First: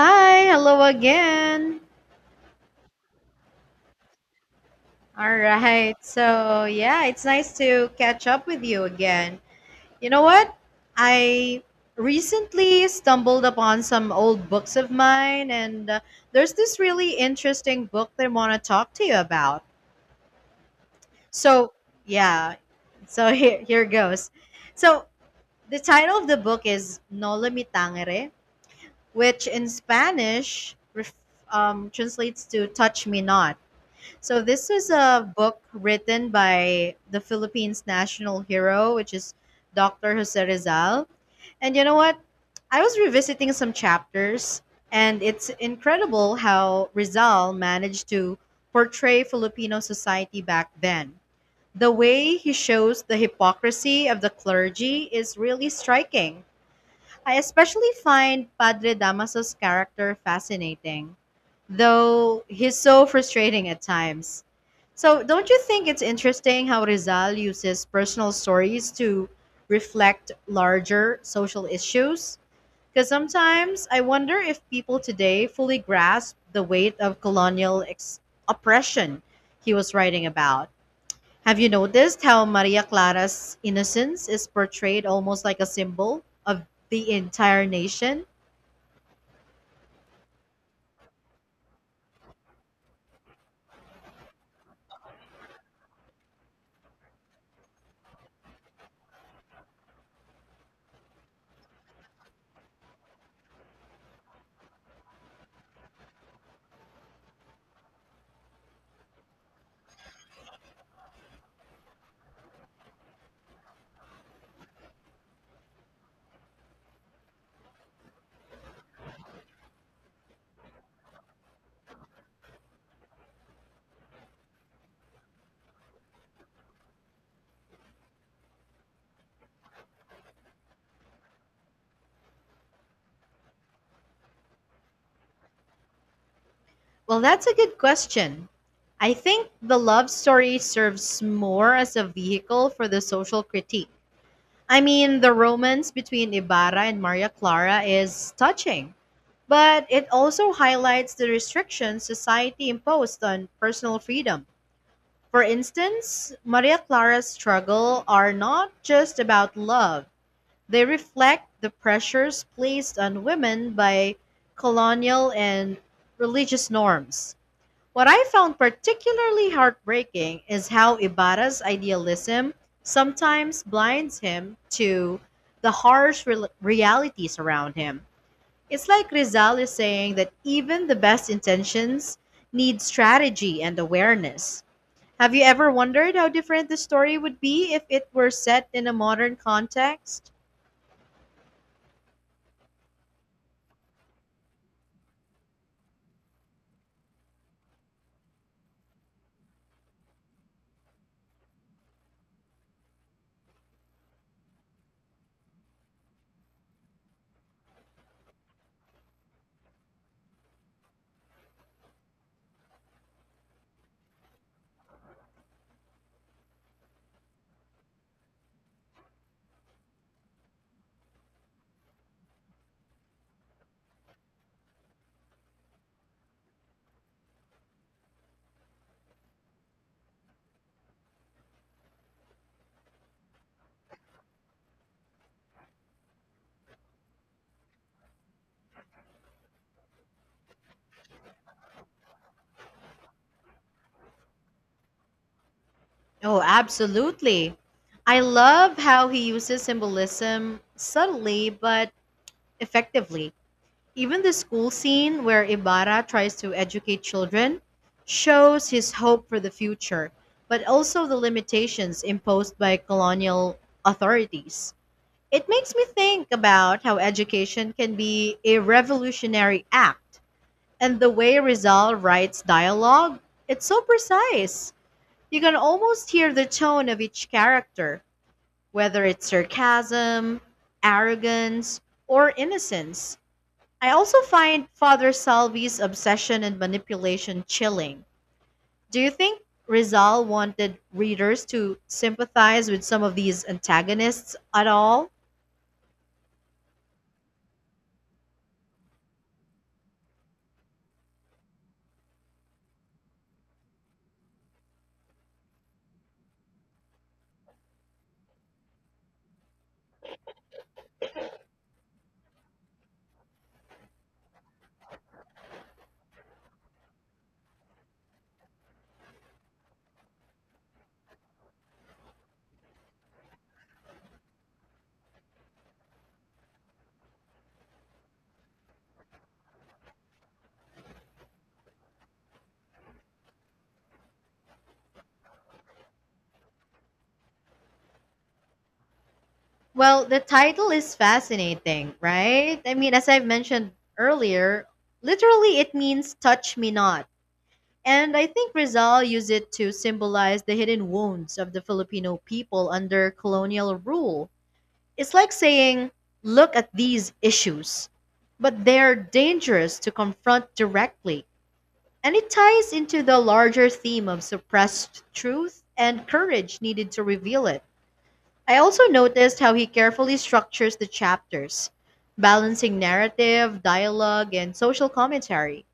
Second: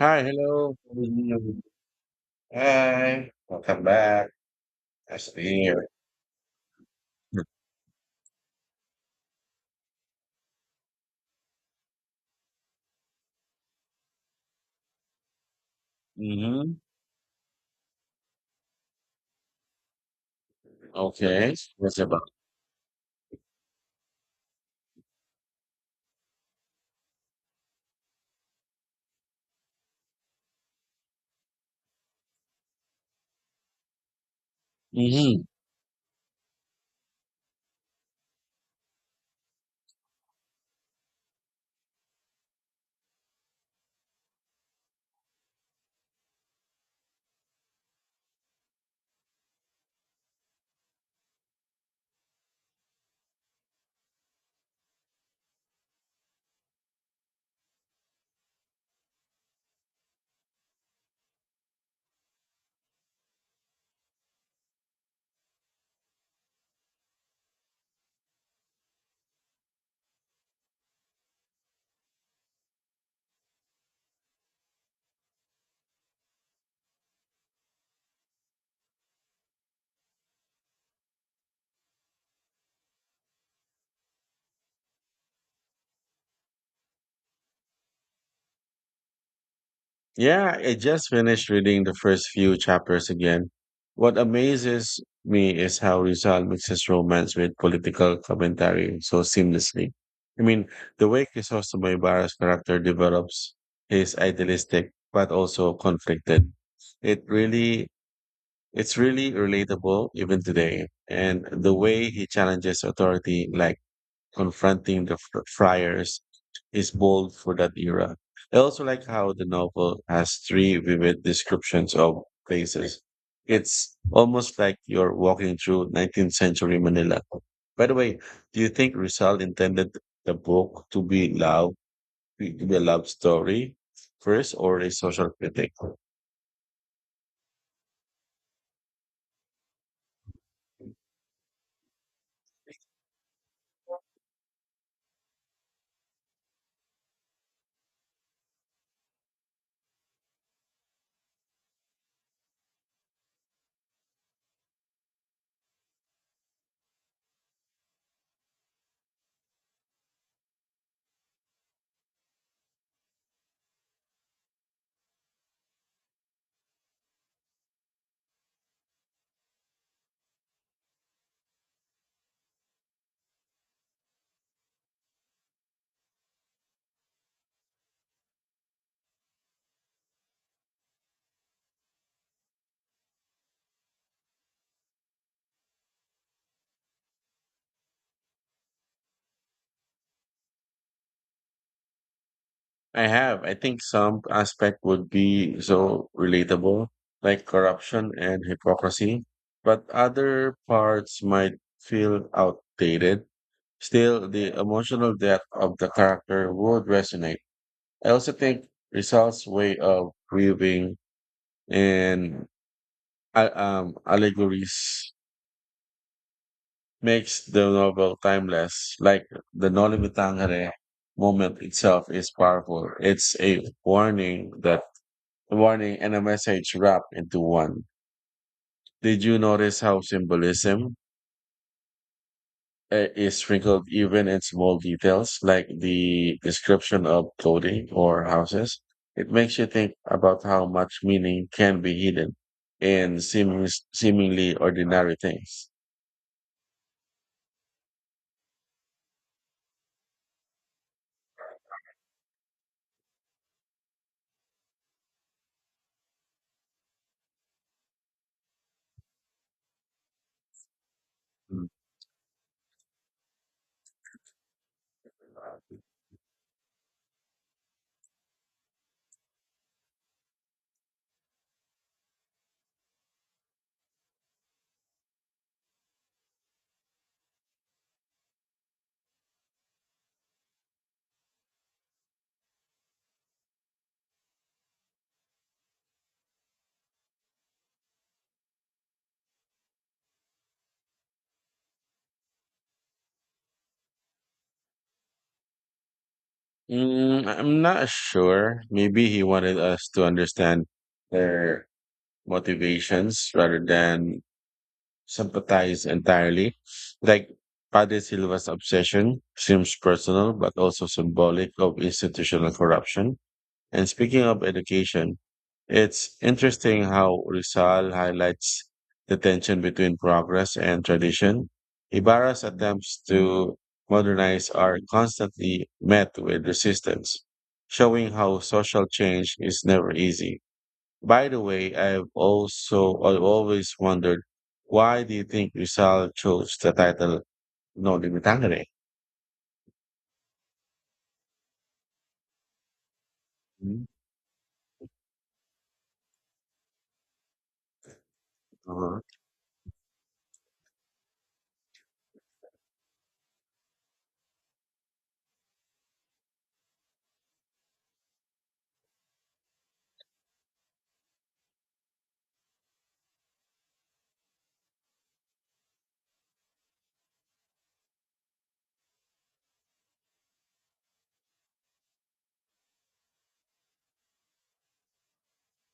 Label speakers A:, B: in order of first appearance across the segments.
A: Hi, hello.
B: hello
A: Good evening.
B: again.
A: Hi, welcome back. Nice to
B: All
A: be here.
B: right. It's nice to catch up with you again. You know what? I recently stumbled upon some old books of mine, and there's
A: Mm-hmm.
B: this really interesting book that I want to talk to you about.
A: Okay,
B: So,
A: what's it about?
B: yeah. Here goes. So, the title of the book is Nolo Mi Tangere, which in Spanish translates to Touch Me Not. So this is a
A: Mm-hmm.
B: book written by the Philippines' national hero, which is Dr. Jose Rizal. And you know what? I was revisiting some chapters, and it's incredible how Rizal managed to portray Filipino society back then. The way he shows the hypocrisy of the clergy is really striking. I especially find Padre Damaso's character fascinating, though he's so frustrating at times. So, don't you think it's interesting how Rizal uses personal stories to reflect larger social issues? Because sometimes I wonder if people today fully grasp the weight of oppression he was writing about. Have you noticed how Maria Clara's innocence is portrayed almost like a symbol of the entire nation?
A: Yeah, I just finished reading the first few chapters again. What amazes me is how Rizal mixes romance with political commentary so seamlessly. I mean, the way Crisostomo Ibarra's character develops is idealistic but also conflicted. It really It's really relatable even today. And the way he challenges authority, like confronting the friars, is bold for that era. I also like how the novel has three vivid descriptions of places. It's almost like you're walking through 19th century Manila. By the way, do you think Rizal intended the book to be a love story first or a social critic?
B: Well, that's a good question. I think the love story serves more as a vehicle for the social critique. I mean, the romance between Ibarra and Maria Clara is touching, but it also highlights the restrictions society imposed on personal freedom. For instance, Maria Clara's struggle are not just about love. They reflect the pressures placed on women by colonial and religious norms. What I found particularly heartbreaking is how Ibarra's idealism sometimes blinds him to the harsh rel realities around him. It's like Rizal is saying that even the best intentions need strategy and awareness. Have you ever wondered how different the story would be if it were set in a modern context?
A: I have. I think some aspect would be so relatable, like corruption and hypocrisy, but other parts might feel outdated. Still, the emotional depth of the character would resonate. I also think Rizal's way of grieving and allegories makes the novel timeless. Like the Noli Me Tangere moment itself is powerful. It's a warning and a message wrapped into one. Did you notice how symbolism is sprinkled even in small details like the description of clothing or houses? It makes you think about how much meaning can be hidden in seemingly ordinary things.
B: Oh, absolutely. I love how he uses symbolism subtly but effectively. Even the school scene where Ibarra tries to educate children shows his hope for the future, but also the
A: Mm.
B: limitations imposed by colonial authorities. It makes me think about how education can be a revolutionary act, and the way Rizal writes dialogue, it's so precise. You can almost hear the tone of each character, whether it's sarcasm, arrogance, or innocence. I also find Father Salvi's obsession and manipulation chilling. Do you think Rizal wanted readers to sympathize with some of these antagonists at all?
A: Mm. I'm not sure. Maybe he wanted us to understand their motivations rather than sympathize entirely. Like Padre Silva's obsession seems personal, but also symbolic of institutional corruption. And speaking of education, it's interesting how Rizal highlights the tension between progress and tradition. Ibarra's attempts to modernize are constantly met with resistance, showing how social change is never easy. By the way, I've always wondered why do you think Rizal chose the title No Limitangere?
B: Well, the title is fascinating, right? I mean, as I've mentioned
A: Mm.
B: earlier, literally it means touch me not. And I think
A: Uh-huh.
B: Rizal used it to symbolize the hidden wounds of the Filipino people under colonial rule. It's like saying, look at these issues, but they're dangerous to confront directly. And it ties into the larger theme of suppressed truth and courage needed to reveal it. I also noticed how he carefully structures the chapters, balancing narrative, dialogue, and social commentary.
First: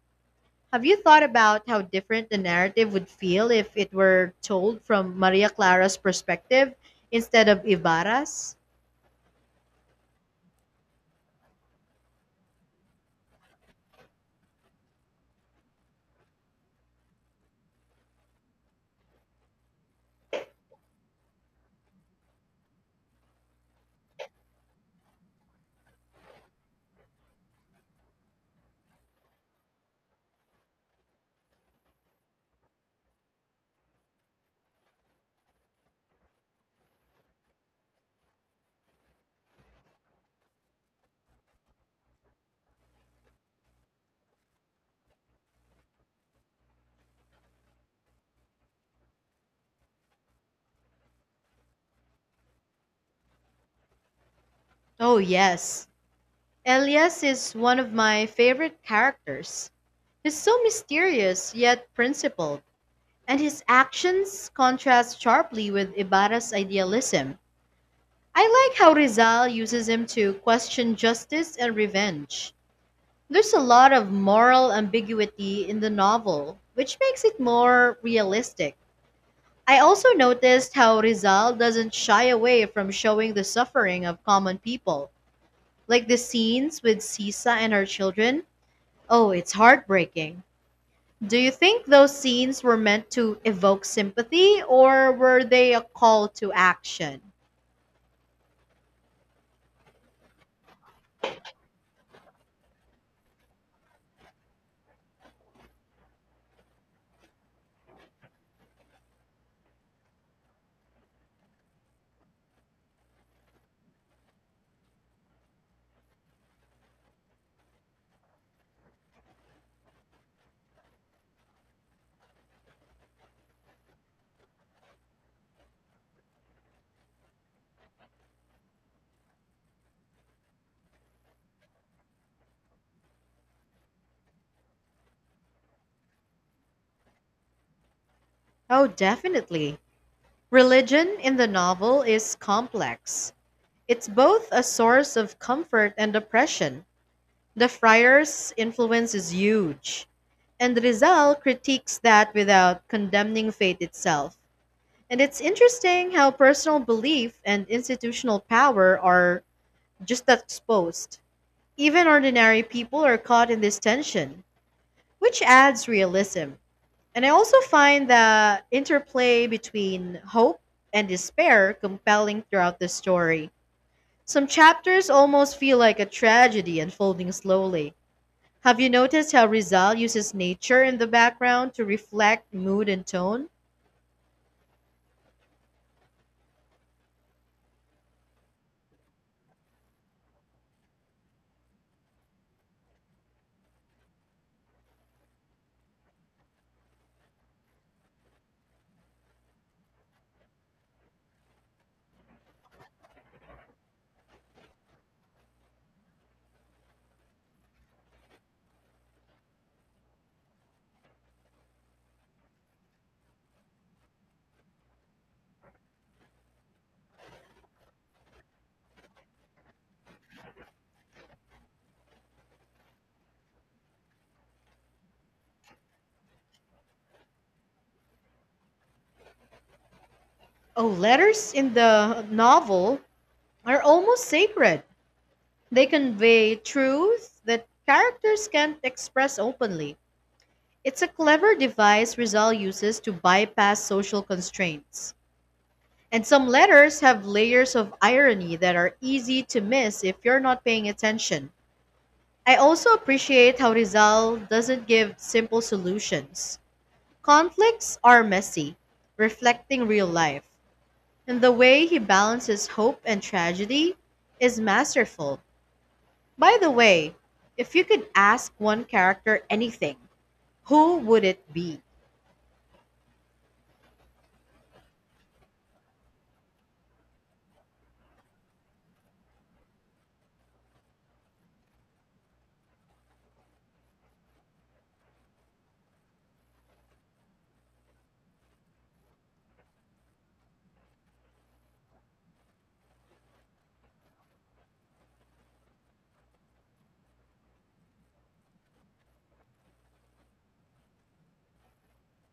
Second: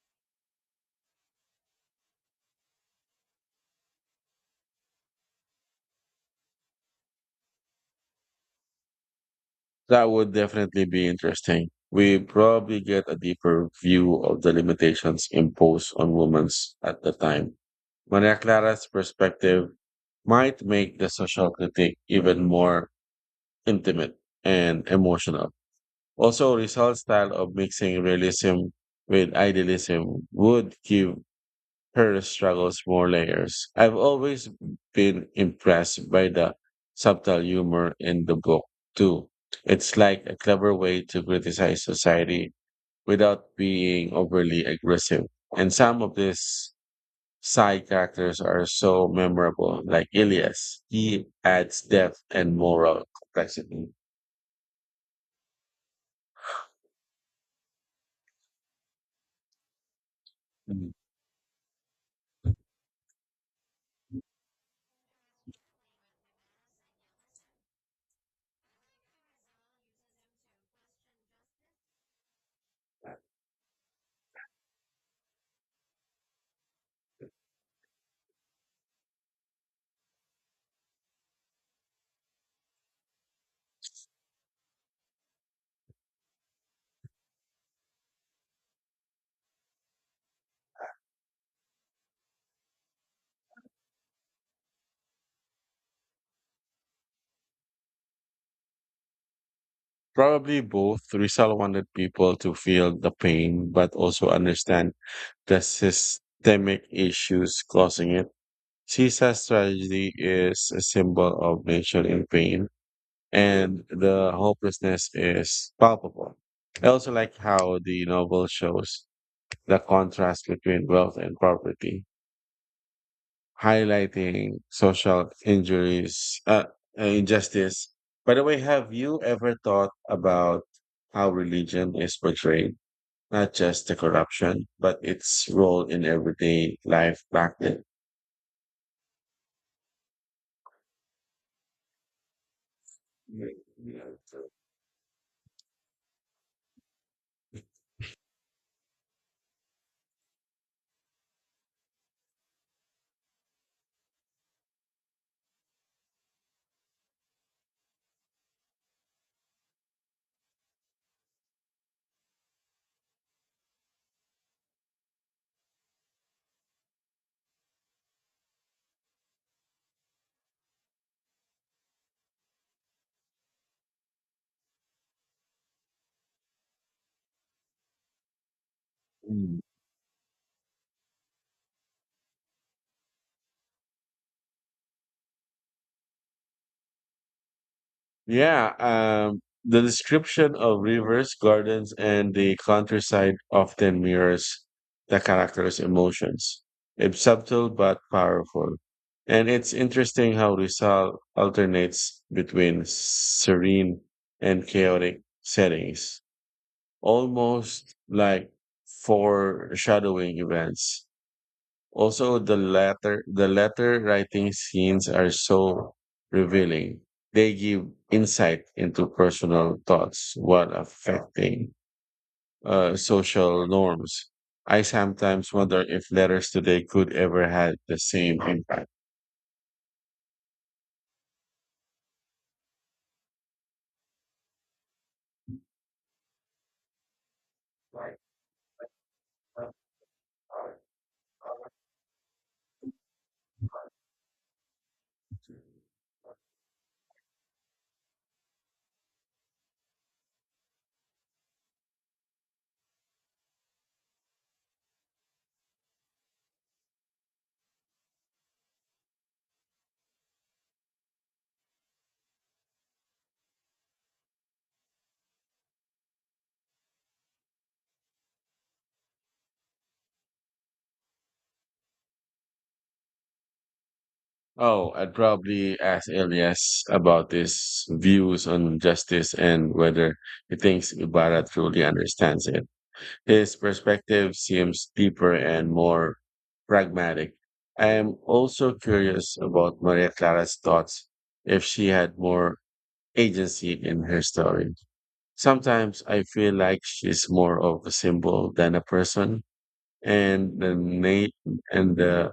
B: Have you thought about how different the narrative would feel if it were told from Maria Clara's perspective instead of Ibarra's?
A: That would definitely be interesting. We probably get a deeper view of the limitations imposed on women at the time. Maria Clara's perspective might make the social critique even more intimate and emotional. Also, Rizal's style of mixing realism with idealism would give her struggles more layers. I've always been impressed by the subtle humor in the book, too. It's like a clever way to criticize society without being overly aggressive. And some of these side characters are so memorable, like Ilias. He adds depth and moral complexity.
B: Oh, yes. Elias is one of my favorite characters. He's so
A: Mm.
B: mysterious yet principled, and his actions contrast sharply with Ibarra's idealism. I like how Rizal uses him to question justice and revenge. There's a lot of moral ambiguity in the novel, which makes it more realistic. I also noticed how Rizal doesn't shy away from showing the suffering of common people, like the scenes with Sisa and her children. Oh, it's heartbreaking. Do you think those scenes were meant to evoke sympathy or were they a call to action?
A: Probably both. Rizal wanted people to feel the pain, but also understand the systemic issues causing it. Caesar's tragedy is a symbol of nature in pain, and the hopelessness is palpable. I also like how the novel shows the contrast between wealth and poverty, highlighting social injuries, injustice. By the way, have you ever thought about how religion is portrayed, not just the corruption, but its role in everyday life back then?
B: Oh, definitely. Religion in the novel is complex.
A: Mm.
B: It's both a source of comfort and oppression. The friars' influence is huge, and Rizal critiques that without condemning faith itself. And it's interesting how personal belief and institutional power are just that exposed. Even ordinary people are caught in this tension, which adds realism. And I also find the interplay between hope and despair compelling throughout the story. Some chapters almost feel like a tragedy unfolding slowly. Have you noticed how Rizal uses nature in the background to reflect mood and tone?
A: Yeah, the description of rivers, gardens, and the countryside often mirrors the character's emotions. It's subtle but powerful. And it's interesting how Rizal alternates between serene and chaotic settings, almost like foreshadowing events. Also, the letter writing scenes are so revealing. They give insight into personal thoughts while affecting social norms. I sometimes wonder if letters today could ever have the same impact.
B: Oh, letters in the novel are almost sacred. They convey truth that characters can't express openly. It's a clever device Rizal uses to bypass social constraints. And some letters have layers of irony that are easy to miss if you're not paying attention. I also appreciate how Rizal doesn't give simple solutions. Conflicts are messy, reflecting real life, and the way he balances hope and tragedy is masterful. By the way, if you could ask one character anything, who would it be?
A: Oh, I'd probably ask Elias about his views on justice and whether he thinks Ibarra truly understands it. His perspective seems deeper and more pragmatic. I am also curious about Maria Clara's thoughts if she had more agency in her story. Sometimes I feel like she's more of a symbol than a person, and the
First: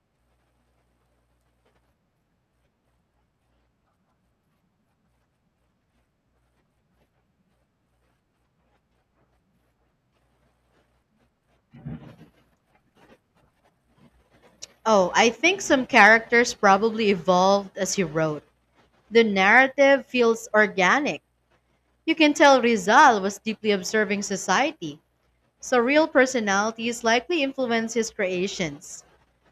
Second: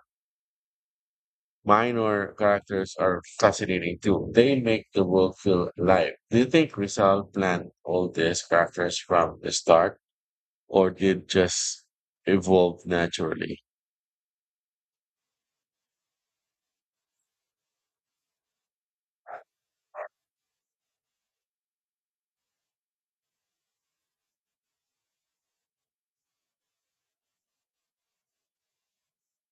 A: minor characters are fascinating too. They make the world feel alive. Do you think Rizal planned all these characters from the start, or did just evolve naturally?
B: Oh, I think some characters probably evolved as he wrote. The narrative feels organic. You can tell Rizal was deeply observing society, so real personalities likely influence his creations.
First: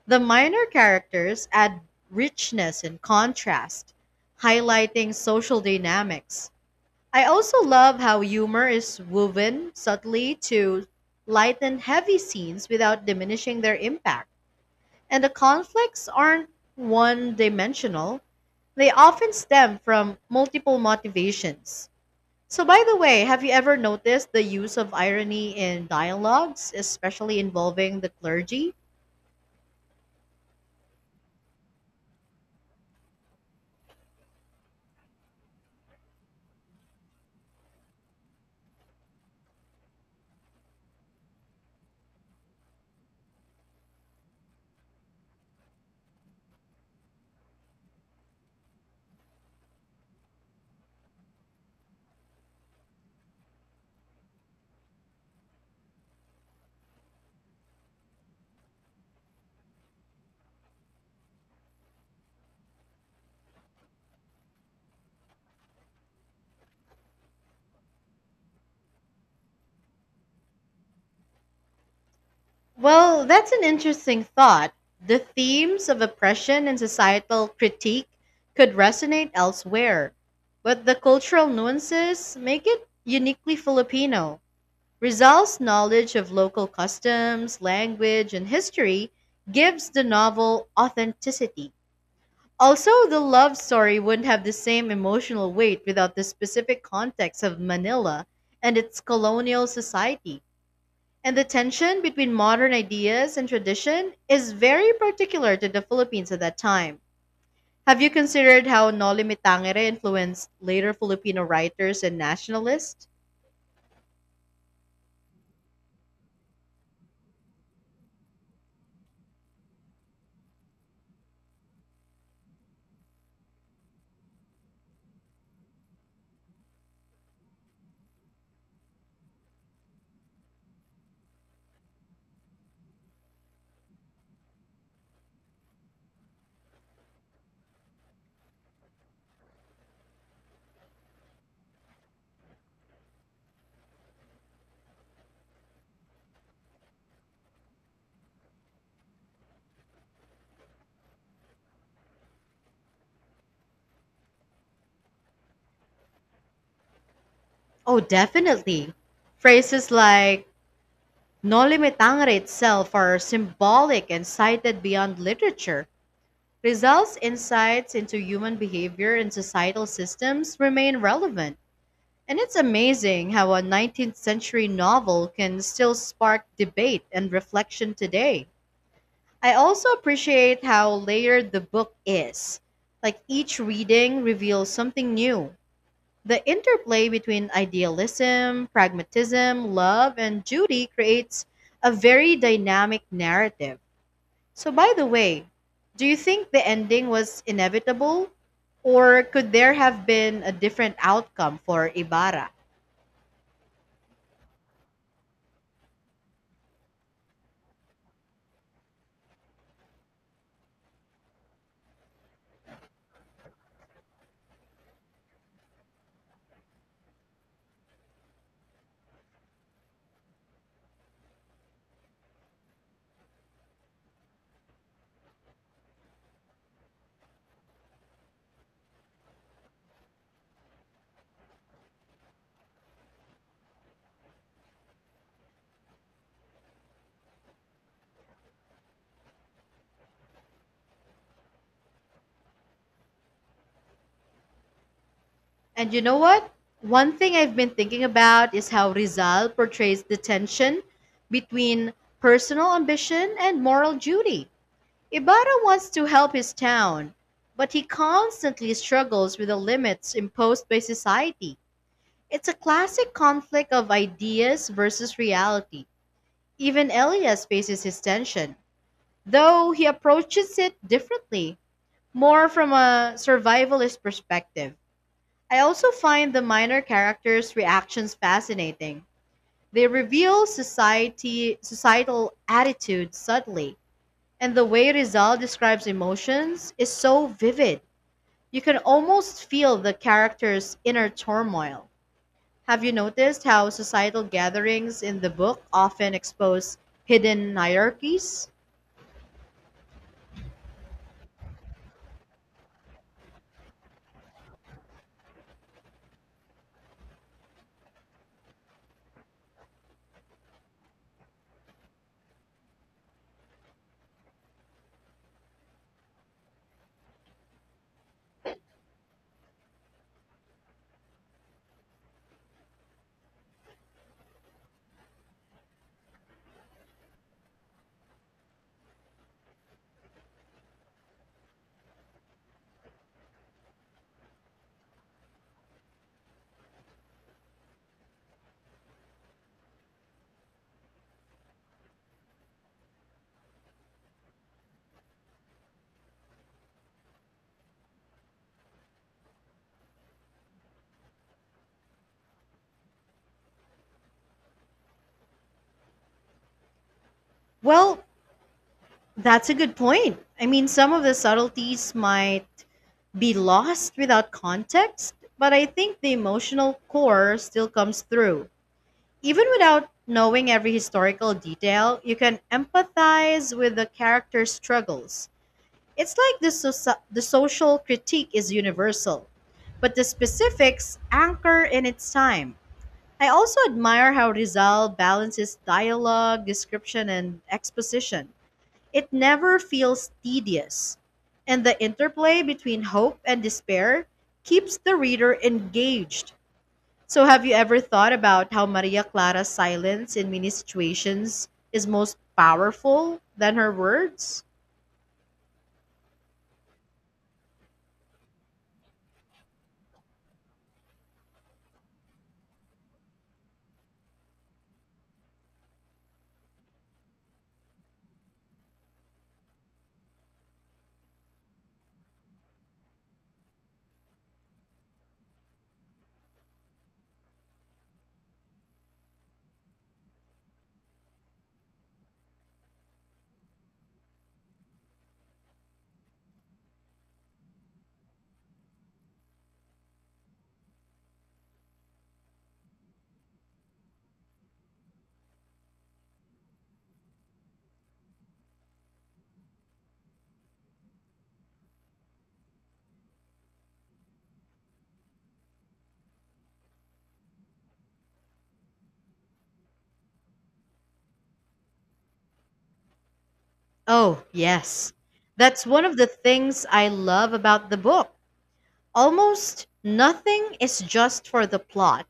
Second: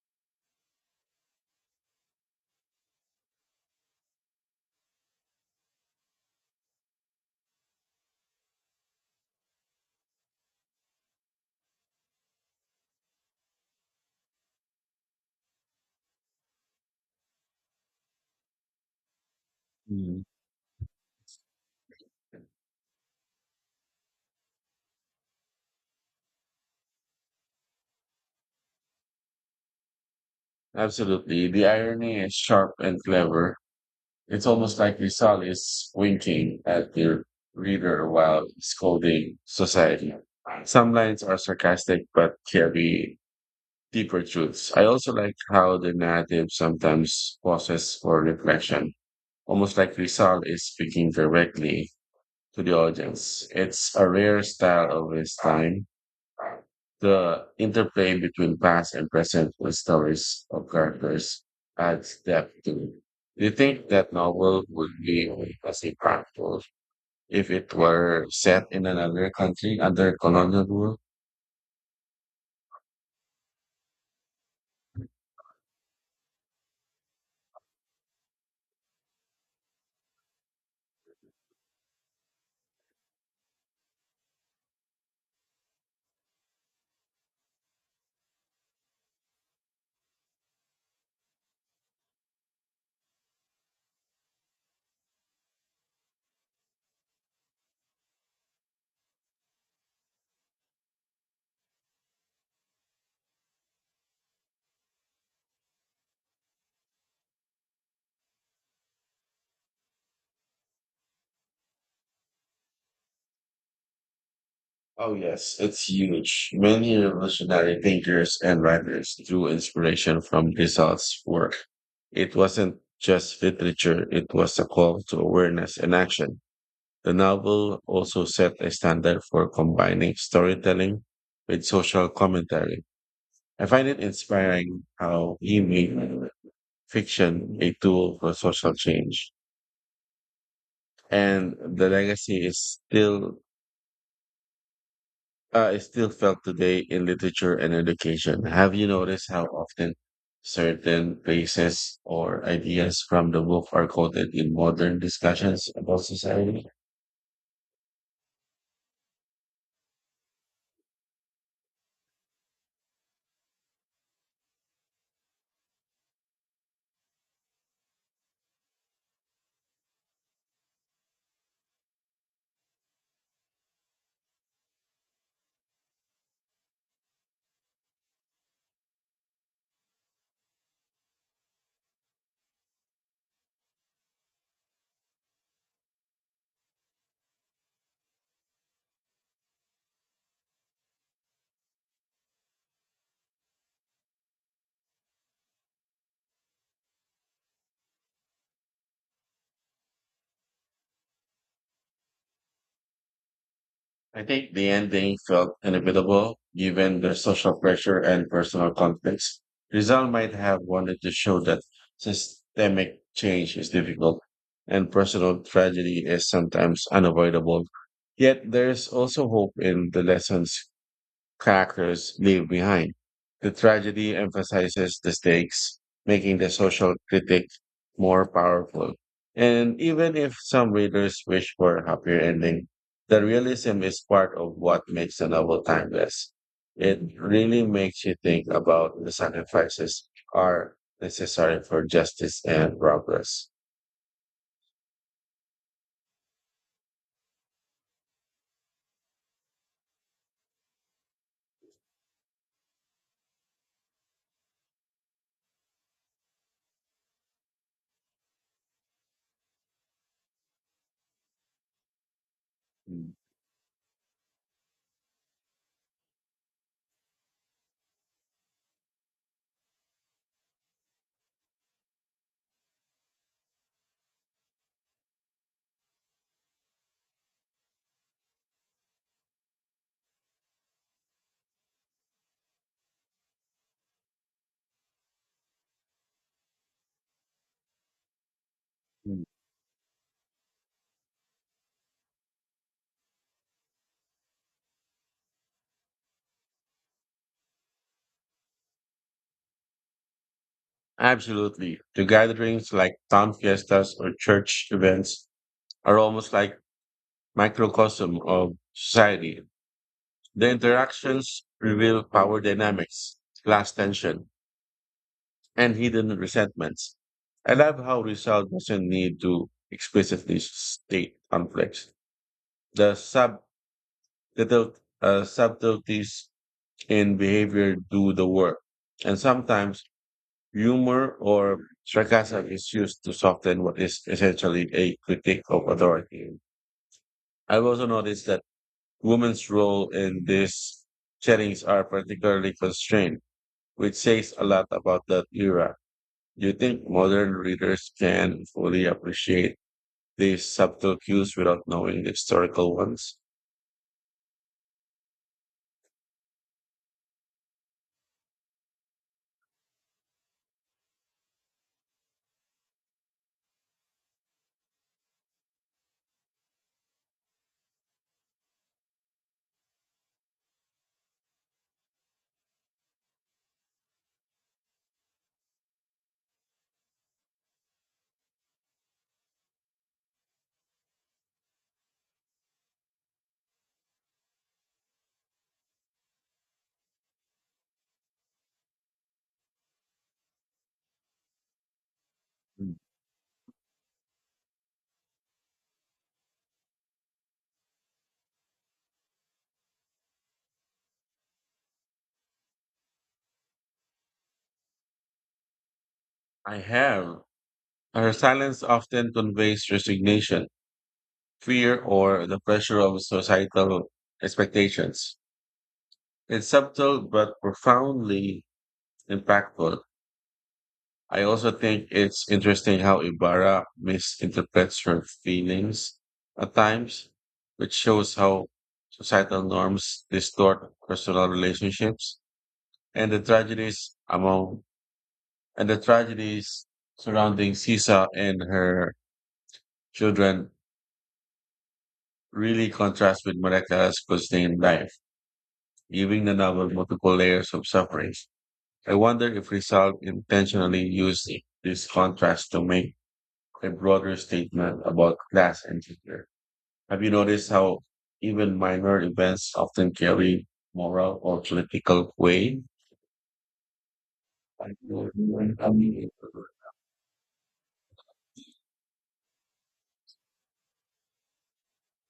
B: The minor characters add richness and contrast, highlighting social dynamics. I also love how humor is woven subtly to lighten heavy scenes without diminishing their impact. And the conflicts aren't one dimensional, they often stem from
A: Mm.
B: multiple motivations. So, by the way, have you ever noticed the use of irony in dialogues, especially involving the clergy?
A: Absolutely. The irony is sharp and clever. It's almost like Rizal is winking at the reader while scolding society. Some lines are sarcastic but carry deeper truths. I also like how the narrative sometimes pauses for reflection, almost like Rizal is speaking directly to the audience. It's a rare style of his time. The interplay between past and present with stories of characters adds depth to it. Do you think that novel would be as impactful if it were set in another country under colonial rule?
B: Well, that's an interesting thought. The themes of oppression and societal critique could resonate elsewhere, but the cultural nuances make it uniquely Filipino. Rizal's knowledge of local customs, language, and history gives the novel authenticity. Also, the love story wouldn't have the same emotional weight without the specific context of Manila and its colonial society. And the tension between modern ideas and tradition is very particular to the Philippines at that time. Have you considered how Noli Me Tangere influenced later Filipino writers and nationalists?
A: Oh yes, it's huge. Many revolutionary thinkers and writers drew inspiration from Rizal's work. It wasn't just literature, it was a call to awareness and action. The novel also set a standard for combining storytelling with social commentary. I find it inspiring how he made fiction a tool for social change, and the legacy is still felt today in literature and education. Have you noticed how often certain phrases or ideas from the book are quoted in modern discussions about society?
B: Oh, definitely. Phrases like Noli Me Tangere itself are symbolic and cited beyond literature. Results, insights into human behavior and societal systems remain relevant. And it's amazing how a 19th century novel can still spark debate and reflection today. I also appreciate how layered the book is. Like each reading reveals something new. The interplay between idealism, pragmatism, love, and duty creates a very dynamic narrative. So, by the way, do you think the ending was inevitable? Or could there have been a different outcome for Ibarra?
A: I think the ending felt inevitable given the social pressure and personal conflicts. Rizal might have wanted to show that systemic change is difficult and personal tragedy is sometimes unavoidable. Yet there is also hope in the lessons characters leave behind. The tragedy emphasizes the stakes, making the social critic more powerful. And even if some readers wish for a happier ending, the realism is part of what makes the novel timeless. It really makes you think about the sacrifices are necessary for justice and progress.
B: And you know what? One thing I've been thinking about is how Rizal portrays the tension between personal ambition and moral duty. Ibarra wants to help his town, but he constantly struggles with the limits imposed by society. It's a classic conflict of ideas versus reality. Even Elias faces his tension, though he approaches it differently, more from a survivalist perspective. I also find the minor characters' reactions fascinating. They reveal society societal attitudes subtly, and the way Rizal describes emotions is so vivid. You can
A: Mhm.
B: almost feel the character's inner turmoil. Have you noticed how societal gatherings in the book often expose hidden hierarchies?
A: Absolutely. To gatherings like town fiestas or church events, are almost like microcosm of society. The interactions reveal power dynamics, class tension, and hidden resentments. I love how Rizal doesn't need to explicitly state conflicts. The sub the subtleties in behavior do the work, and sometimes humor or sarcasm is used to soften what is essentially a critique of authority. I've also noticed that women's role in these settings are particularly constrained, which says a lot about that era. Do you think modern readers can fully appreciate these subtle cues without knowing the historical ones?
B: Well, that's a good point. I mean, some of the subtleties might be lost without context, but I think the emotional core still comes through. Even without knowing every historical detail, you can empathize with the character's struggles. It's like the social critique is universal, but the specifics anchor in its time. I also admire how Rizal balances dialogue, description, and exposition. It never feels tedious, and the interplay between hope and despair keeps the reader engaged. So, have you ever thought about how Maria Clara's silence in many situations is most powerful than her words?
A: I have. Her silence often conveys resignation, fear, or the pressure of societal expectations. It's subtle but profoundly impactful. I also think it's interesting how Ibarra misinterprets her feelings at times, which shows how societal norms distort personal relationships and the tragedies surrounding Sisa and her children really contrast with Mareka's constrained life, giving the novel multiple layers of suffering. I wonder if Rizal intentionally used this contrast to make a broader statement about class and gender. Have you noticed how even minor events often carry moral or political weight?
B: Oh, yes. That's one of
A: Mm.
B: the things I love about the book. Almost nothing is just for the plot.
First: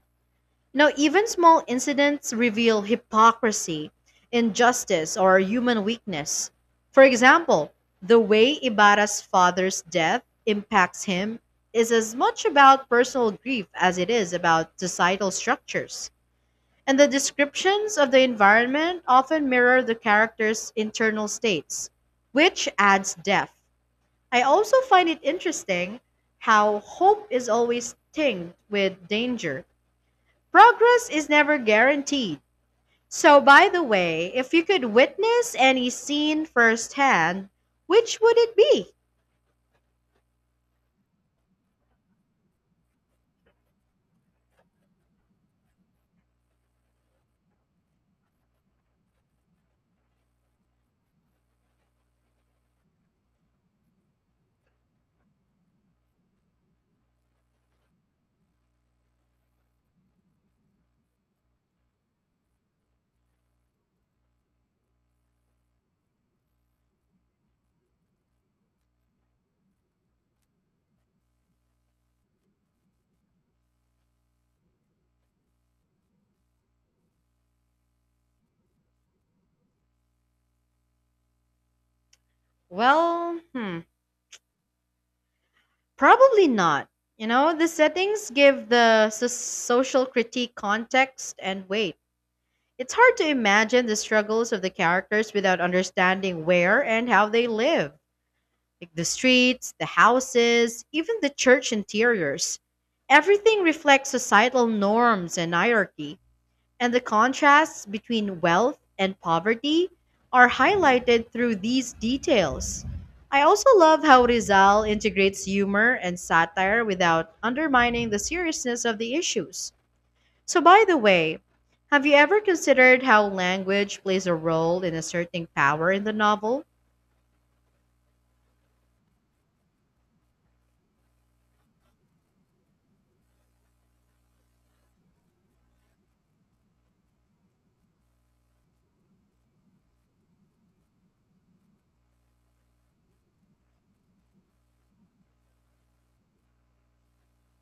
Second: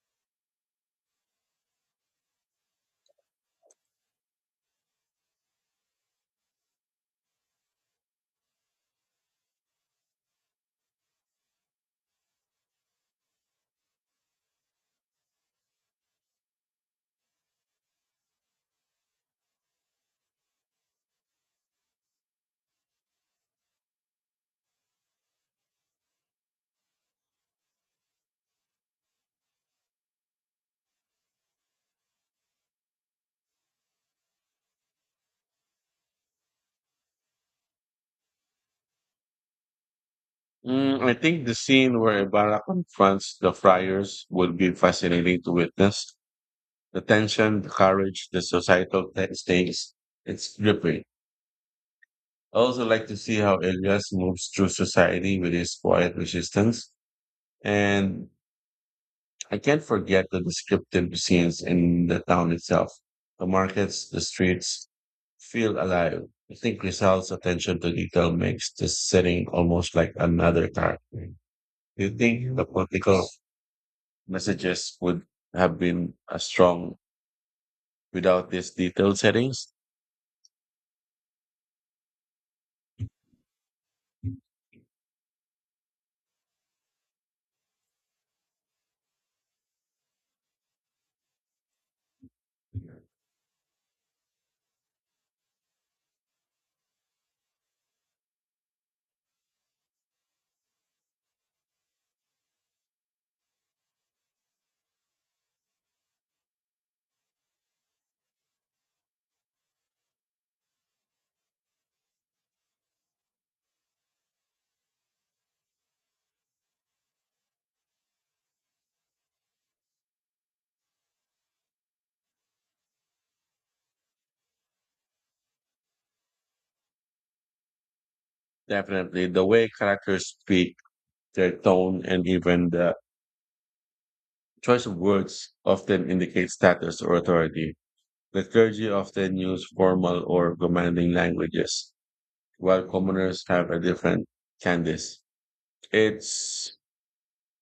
B: Now, even small incidents reveal hypocrisy, injustice, or human weakness. For example, the way Ibarra's father's death impacts him is as much about personal grief as it is about societal structures. And the descriptions of the environment often mirror the character's internal states, which adds depth. I also find it interesting how hope is always tinged with danger. Progress is never guaranteed. So, by the way, if you could witness any scene firsthand, which would it be?
A: I think the scene where Ibarra confronts the friars would be fascinating to witness. The tension, the courage, the societal stakes, it's gripping. I also like to see how Elias moves through society with his quiet resistance and I can't forget the descriptive scenes in the town itself. The markets, the streets feel alive. I think Rizal's attention to detail makes this setting almost like another character. Do you think the political messages would have been as strong without these detailed settings?
B: Well, hmm, probably not. You know, the settings give the social critique context and weight. It's hard to imagine the struggles of the characters without understanding where and how they live. Like the streets, the houses, even the church interiors. Everything reflects societal norms and hierarchy, and the contrasts between wealth and poverty are highlighted through these details. I also love how Rizal integrates humor and satire without undermining the seriousness of the issues. So, by the way, have you ever considered how language plays a role in asserting power in the novel?
A: Definitely. The way characters speak, their tone, and even the choice of words often indicate status or authority. The clergy often use formal or commanding languages, while commoners have a different cadence. It's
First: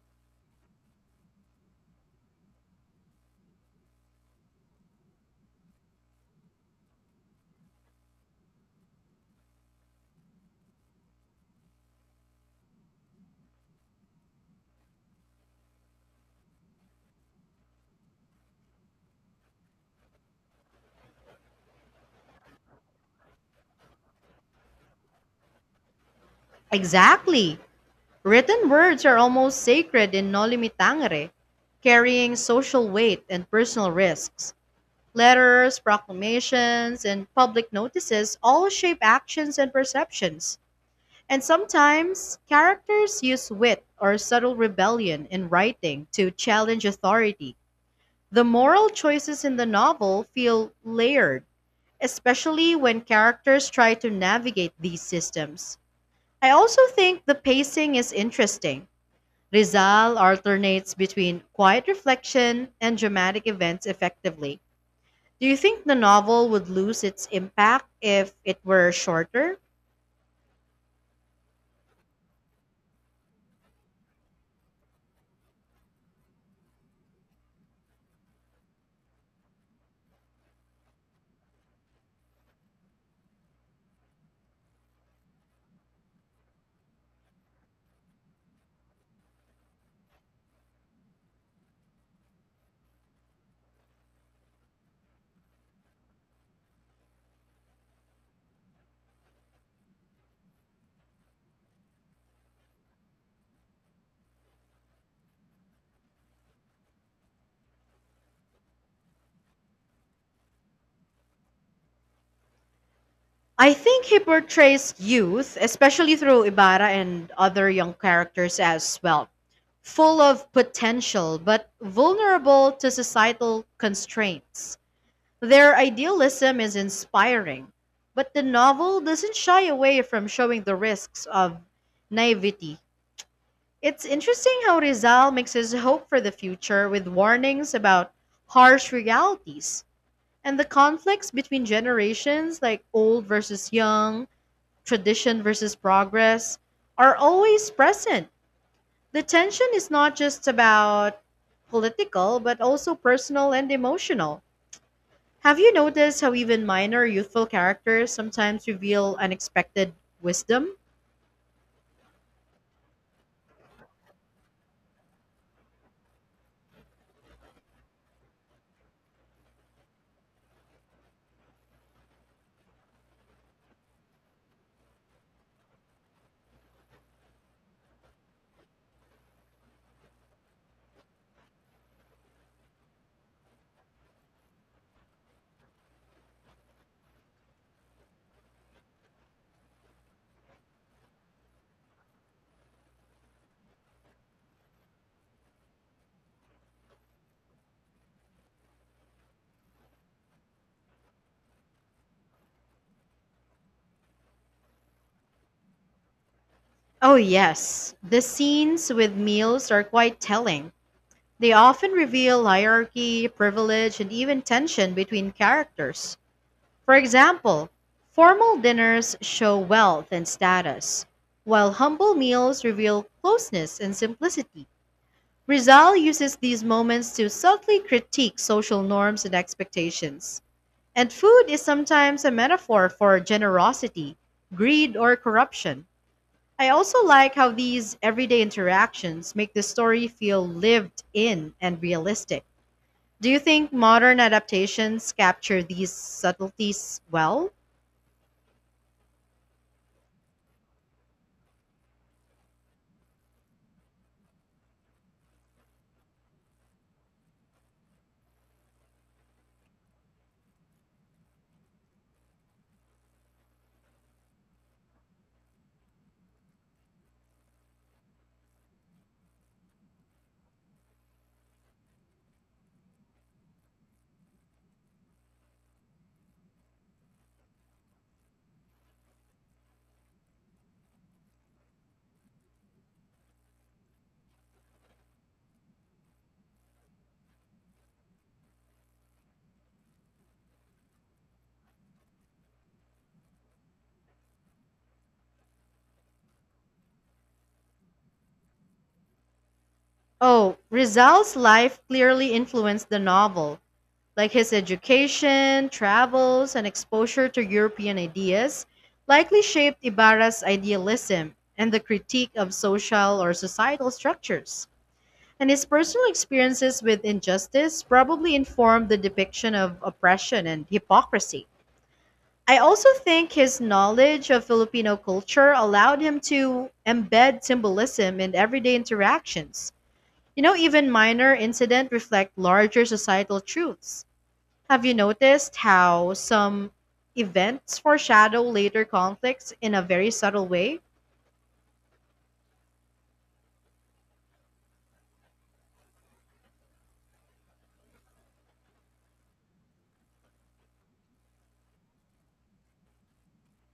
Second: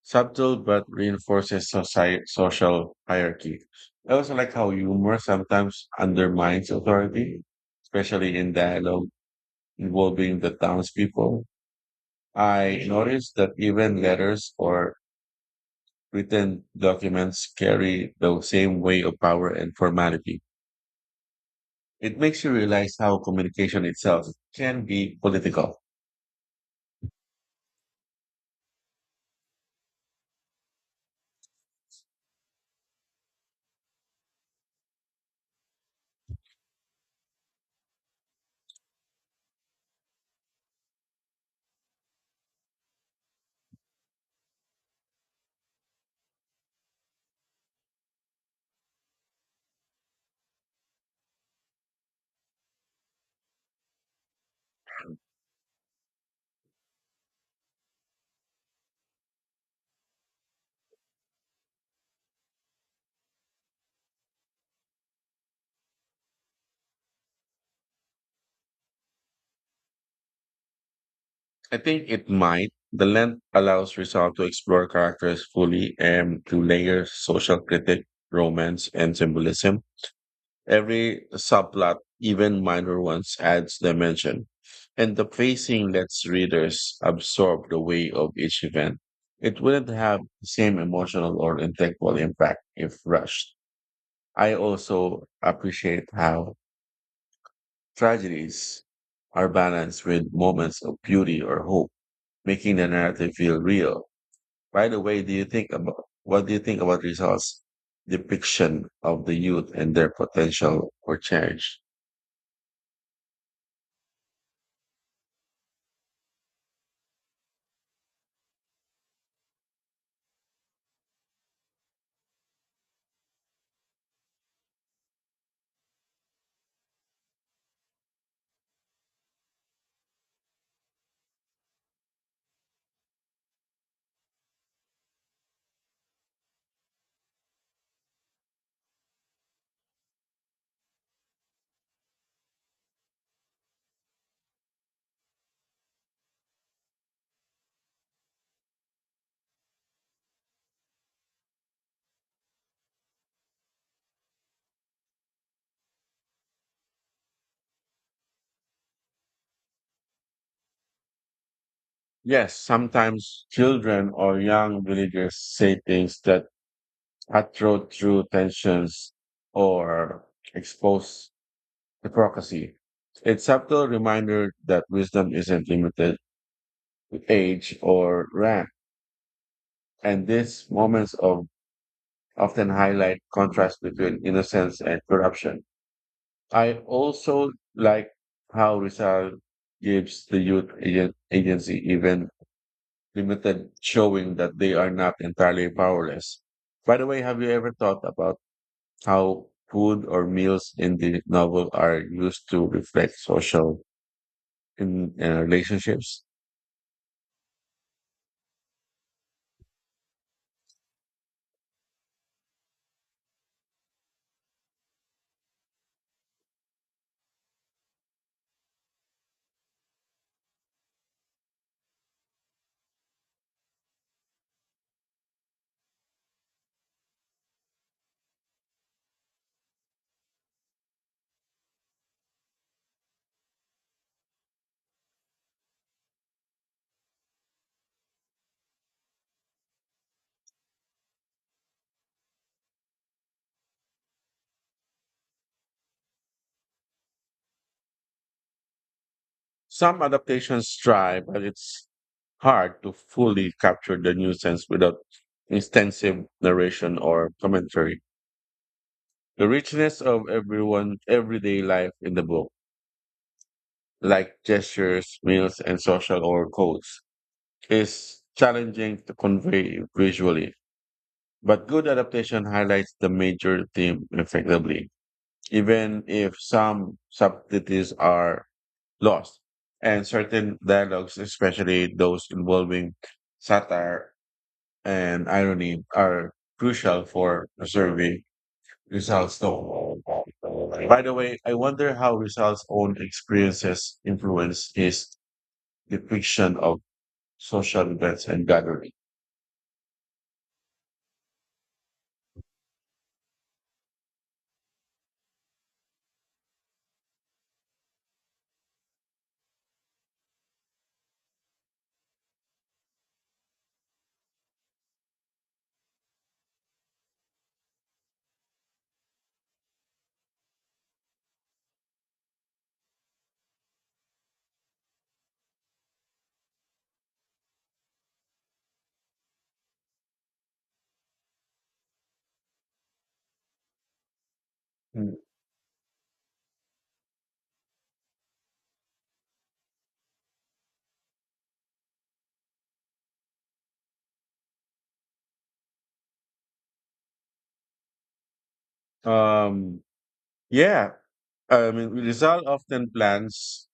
A: subtle but reinforces society, social hierarchy. I also like how humor sometimes undermines authority, especially in dialogue involving the townspeople. I noticed that even letters or written documents carry the same weight of power and formality. It makes you realize how communication itself can be political.
B: Exactly. Written words are almost sacred in Noli Me Tangere, carrying social weight and personal risks. Letters, proclamations, and public notices all shape actions and perceptions. And sometimes, characters use wit or subtle rebellion in writing to challenge authority. The moral choices in the novel feel layered, especially when characters try to navigate these systems. I also think the pacing is interesting. Rizal alternates between quiet reflection and dramatic events effectively. Do you think the novel would lose its impact if it were shorter?
A: I think it might. The length allows Rizal to explore characters fully and to layer social critique, romance, and symbolism. Every subplot, even minor ones, adds dimension. And the pacing lets readers absorb the weight of each event. It wouldn't have the same emotional or intellectual impact if rushed. I also appreciate how tragedies are balanced with moments of beauty or hope, making the narrative feel real. By the way, do you think about what do you think about Rizal's depiction of the youth and their potential for change?
B: I think he portrays youth, especially through Ibarra and other young characters as well, full of potential but vulnerable to societal constraints. Their idealism is inspiring, but the novel doesn't shy away from showing the risks of naivety. It's interesting how Rizal mixes hope for the future with warnings about harsh realities. And the conflicts between generations, like old versus young, tradition versus progress, are always present. The tension is not just about political, but also personal and emotional. Have you noticed how even minor youthful characters sometimes reveal unexpected wisdom?
A: Yes, sometimes children or young villagers say things that cutthroat through tensions or expose hypocrisy. It's subtle reminder that wisdom isn't limited to age or rank. And these moments of often highlight contrast between innocence and corruption. I also like how Rizal gives the youth agency even limited showing that they are not entirely powerless. By the way, have you ever thought about how food or meals in the novel are used to reflect social in relationships?
B: Oh, yes. The scenes with meals are quite telling. They often reveal hierarchy, privilege, and even tension between characters. For example, formal dinners show wealth and status, while humble meals reveal closeness and simplicity. Rizal uses these moments to subtly critique social norms and expectations. And food is sometimes a metaphor for generosity, greed, or corruption. I also like how these everyday interactions make the story feel lived in and realistic. Do you think modern adaptations capture these subtleties well?
A: Some adaptations try, but it's hard to fully capture the new sense without extensive narration or commentary. The richness of everyone everyday life in the book, like gestures, meals, and social or codes, is challenging to convey visually. But good adaptation highlights the major theme effectively, even if some subtleties are laws, and certain dialogues, especially those involving satire and irony, are crucial for preserving Rizal's tone. By the way, I wonder how Rizal's own experiences influence his depiction of social events and gathering.
B: Oh, Rizal's life clearly influenced the novel, like his education, travels, and exposure to European ideas likely shaped Ibarra's idealism and the critique of social or societal structures. And his personal experiences with injustice probably informed the depiction of oppression and hypocrisy. I also think his knowledge of Filipino culture allowed him to embed symbolism in everyday interactions, you know, even minor incidents reflect larger societal truths. Have you
A: Mm.
B: noticed how some events foreshadow later conflicts in a very subtle way?
A: Um, yeah, I mean, Rizal often plans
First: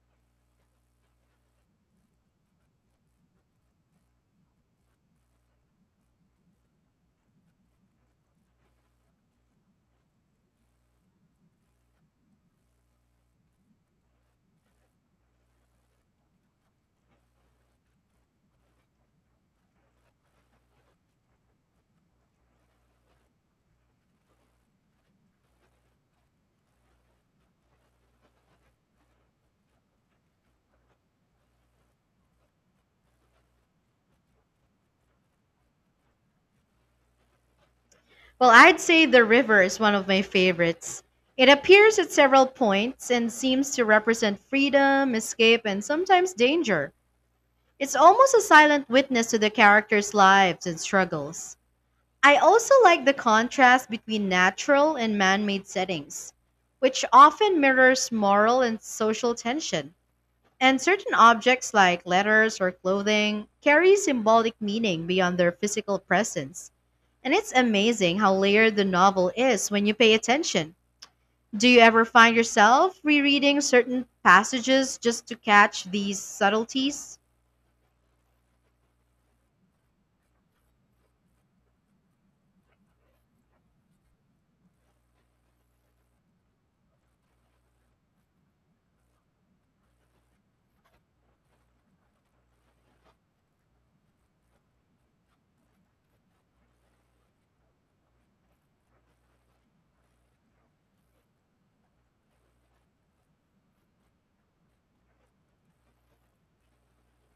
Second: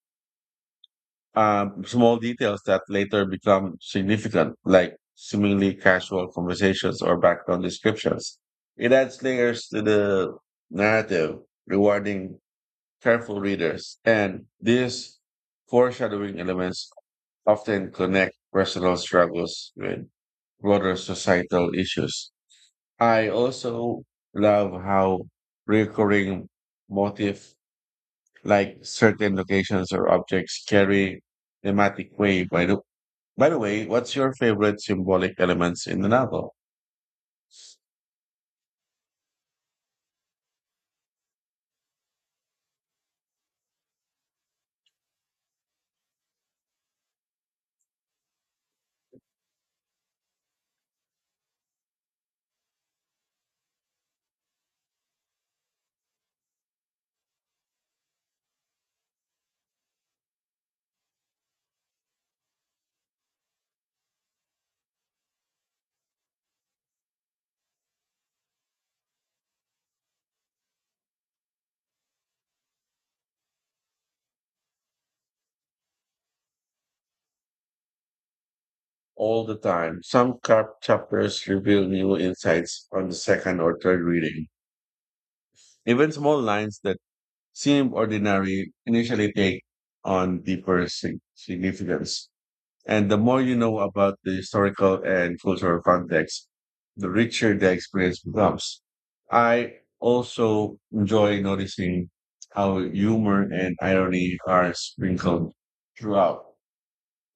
A: small details that later become significant, like seemingly casual conversations or background descriptions. It adds layers to the narrative, rewarding careful readers. And these foreshadowing elements often connect personal struggles with broader societal issues. I also love how recurring motif like certain locations or objects carry thematic weight By the way, what's your favorite symbolic elements in the novel?
B: Well, I'd say the river is one of my favorites. It appears at several points and seems to represent freedom, escape, and sometimes danger. It's almost a silent witness to the characters' lives and struggles. I also like the contrast between natural and man made settings, which often mirrors moral and social tension. And certain objects like letters or clothing carry symbolic meaning beyond their physical presence. And it's amazing how layered the novel is when you pay attention. Do you ever find yourself rereading certain passages just to catch these subtleties?
A: All the time. Some chapters reveal new insights on the second or third reading. Even small lines that seem ordinary initially take on deeper significance. And the more you know about the historical and cultural context, the richer the experience becomes. I also enjoy noticing how humor and irony are sprinkled throughout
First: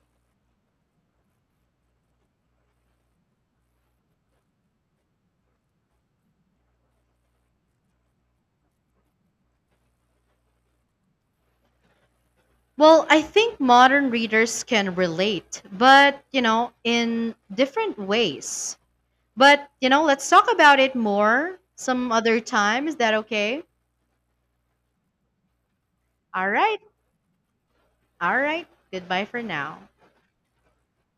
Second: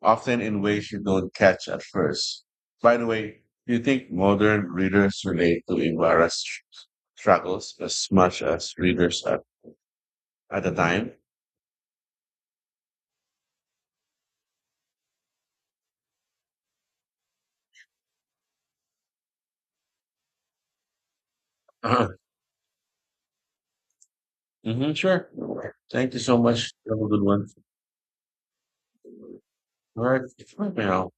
A: often in ways you don't catch at first. By the way, do you think modern readers relate to Ibarra's struggles as much as readers at the time?
B: Well, I think modern readers can relate, but you know, in different ways. But you know, let's talk about it more
A: Uh-huh.
B: some other time. Is that okay?
A: Hmm, sure. Thank you so
B: All
A: much.
B: right.
A: Have a good one.
B: All right. Goodbye for now.
A: All right. Bye now.